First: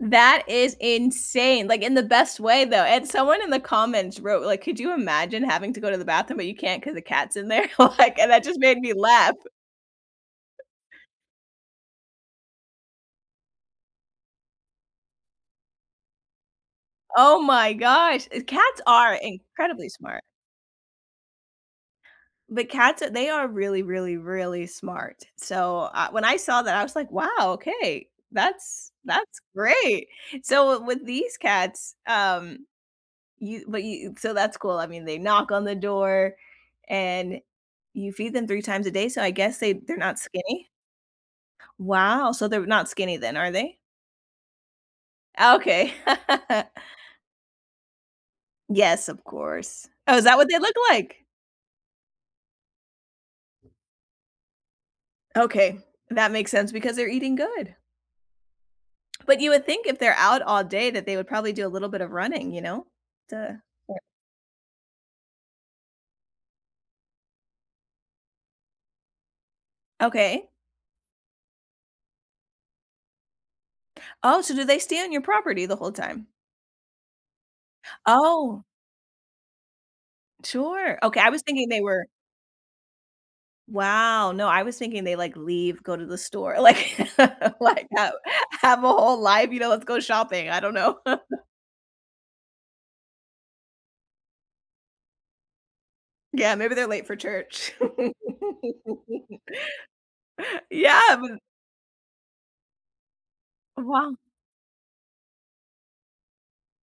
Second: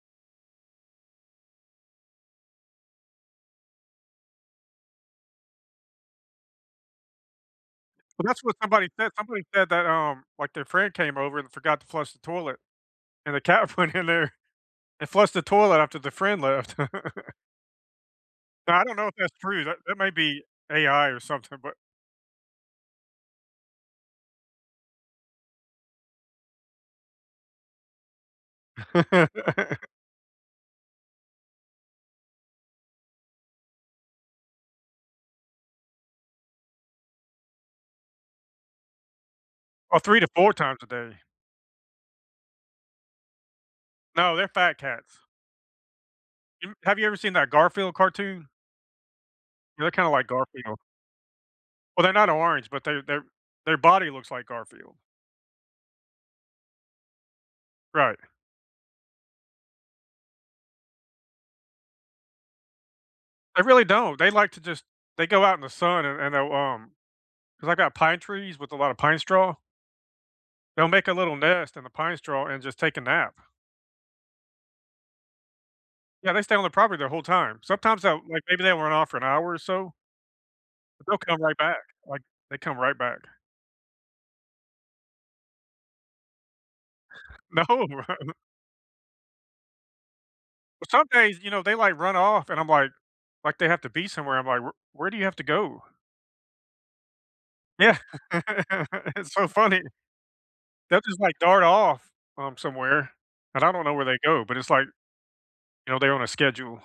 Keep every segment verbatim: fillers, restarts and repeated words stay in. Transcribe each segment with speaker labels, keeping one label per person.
Speaker 1: That is insane, like, in the best way, though and someone in the comments wrote, like, "Could you imagine having to go to the bathroom, but you can't 'cause the cat's in there?" Like
Speaker 2: Well,
Speaker 1: and
Speaker 2: that's
Speaker 1: that
Speaker 2: what
Speaker 1: just made
Speaker 2: somebody
Speaker 1: me
Speaker 2: said
Speaker 1: laugh.
Speaker 2: somebody said that, um, like, their friend came over and forgot to flush the toilet, and the cat went in there and flushed the toilet after the friend left.
Speaker 1: Oh my gosh, e
Speaker 2: Now
Speaker 1: cats
Speaker 2: I don't know if
Speaker 1: are
Speaker 2: that's true, that
Speaker 1: incredibly
Speaker 2: that might
Speaker 1: smart.
Speaker 2: be AI or something, but
Speaker 1: But cats, they are really, really, really smart. So, uh when I saw that, I was, like, "Wow, okay. That's that's great." So, with these cats, um, you but you so, that's cool, I mean they knock on the door and you feed them three times a day, so I guess they they're
Speaker 2: Or,
Speaker 1: not
Speaker 2: three to four
Speaker 1: skinny.
Speaker 2: times a day.
Speaker 1: Wow, so, they're not skinny then, are they?
Speaker 2: No, they're fat cats.
Speaker 1: Okay.
Speaker 2: You have ever seen that Garfield cartoon?
Speaker 1: Yes, of course.
Speaker 2: They're kinda
Speaker 1: Oh, is
Speaker 2: like
Speaker 1: that what they look
Speaker 2: Garfield.
Speaker 1: like?
Speaker 2: Well, they're not orange, but their their their body looks like Garfield.
Speaker 1: Okay, that makes sense because they're eating good.
Speaker 2: Right.
Speaker 1: But you would think if they're out all day that they would probably do a little bit of running, you know?
Speaker 2: They
Speaker 1: To
Speaker 2: really don't, they like to just they go out in the sun and and they'll, um 'cause I got pine trees with a lot of pine straw
Speaker 1: Okay.
Speaker 2: They'll make a little nest in the pine straw and just take a nap.
Speaker 1: Oh, so do they stay on your property the whole time?
Speaker 2: Yeah, they stay on the property their whole time. Sometimes, they'll, like maybe
Speaker 1: Oh!
Speaker 2: run off for an hour or so.
Speaker 1: Sure,
Speaker 2: They'll
Speaker 1: okay, I
Speaker 2: come
Speaker 1: was
Speaker 2: right
Speaker 1: thinking
Speaker 2: back,
Speaker 1: they were
Speaker 2: like, they come right back.
Speaker 1: Wow, no, I was thinking they, like, leave, go to the store. Like
Speaker 2: No.
Speaker 1: like, have have a whole life, you know? Let's go shopping. I don't
Speaker 2: Well
Speaker 1: know.
Speaker 2: some days, you know, they, like, run off, and I'm, like like, they have to be somewhere, I'm, like, "Wher where do you have to go?"
Speaker 1: Yeah, maybe they're late for church.
Speaker 2: Yeah. It's so funny. They'll
Speaker 1: Yeah
Speaker 2: just, like,
Speaker 1: v
Speaker 2: dart off, um, somewhere, and I don't know where
Speaker 1: Wow
Speaker 2: they go, but it's like you know, they're on a schedule.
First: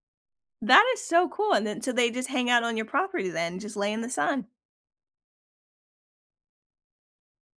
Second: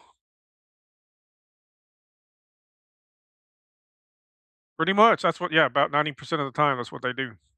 Speaker 1: That is so cool, and then so they just hang out on your property then, just lay in the sun.
Speaker 2: Pretty much, that's what yeah about ninety percent of the time, that's what they do.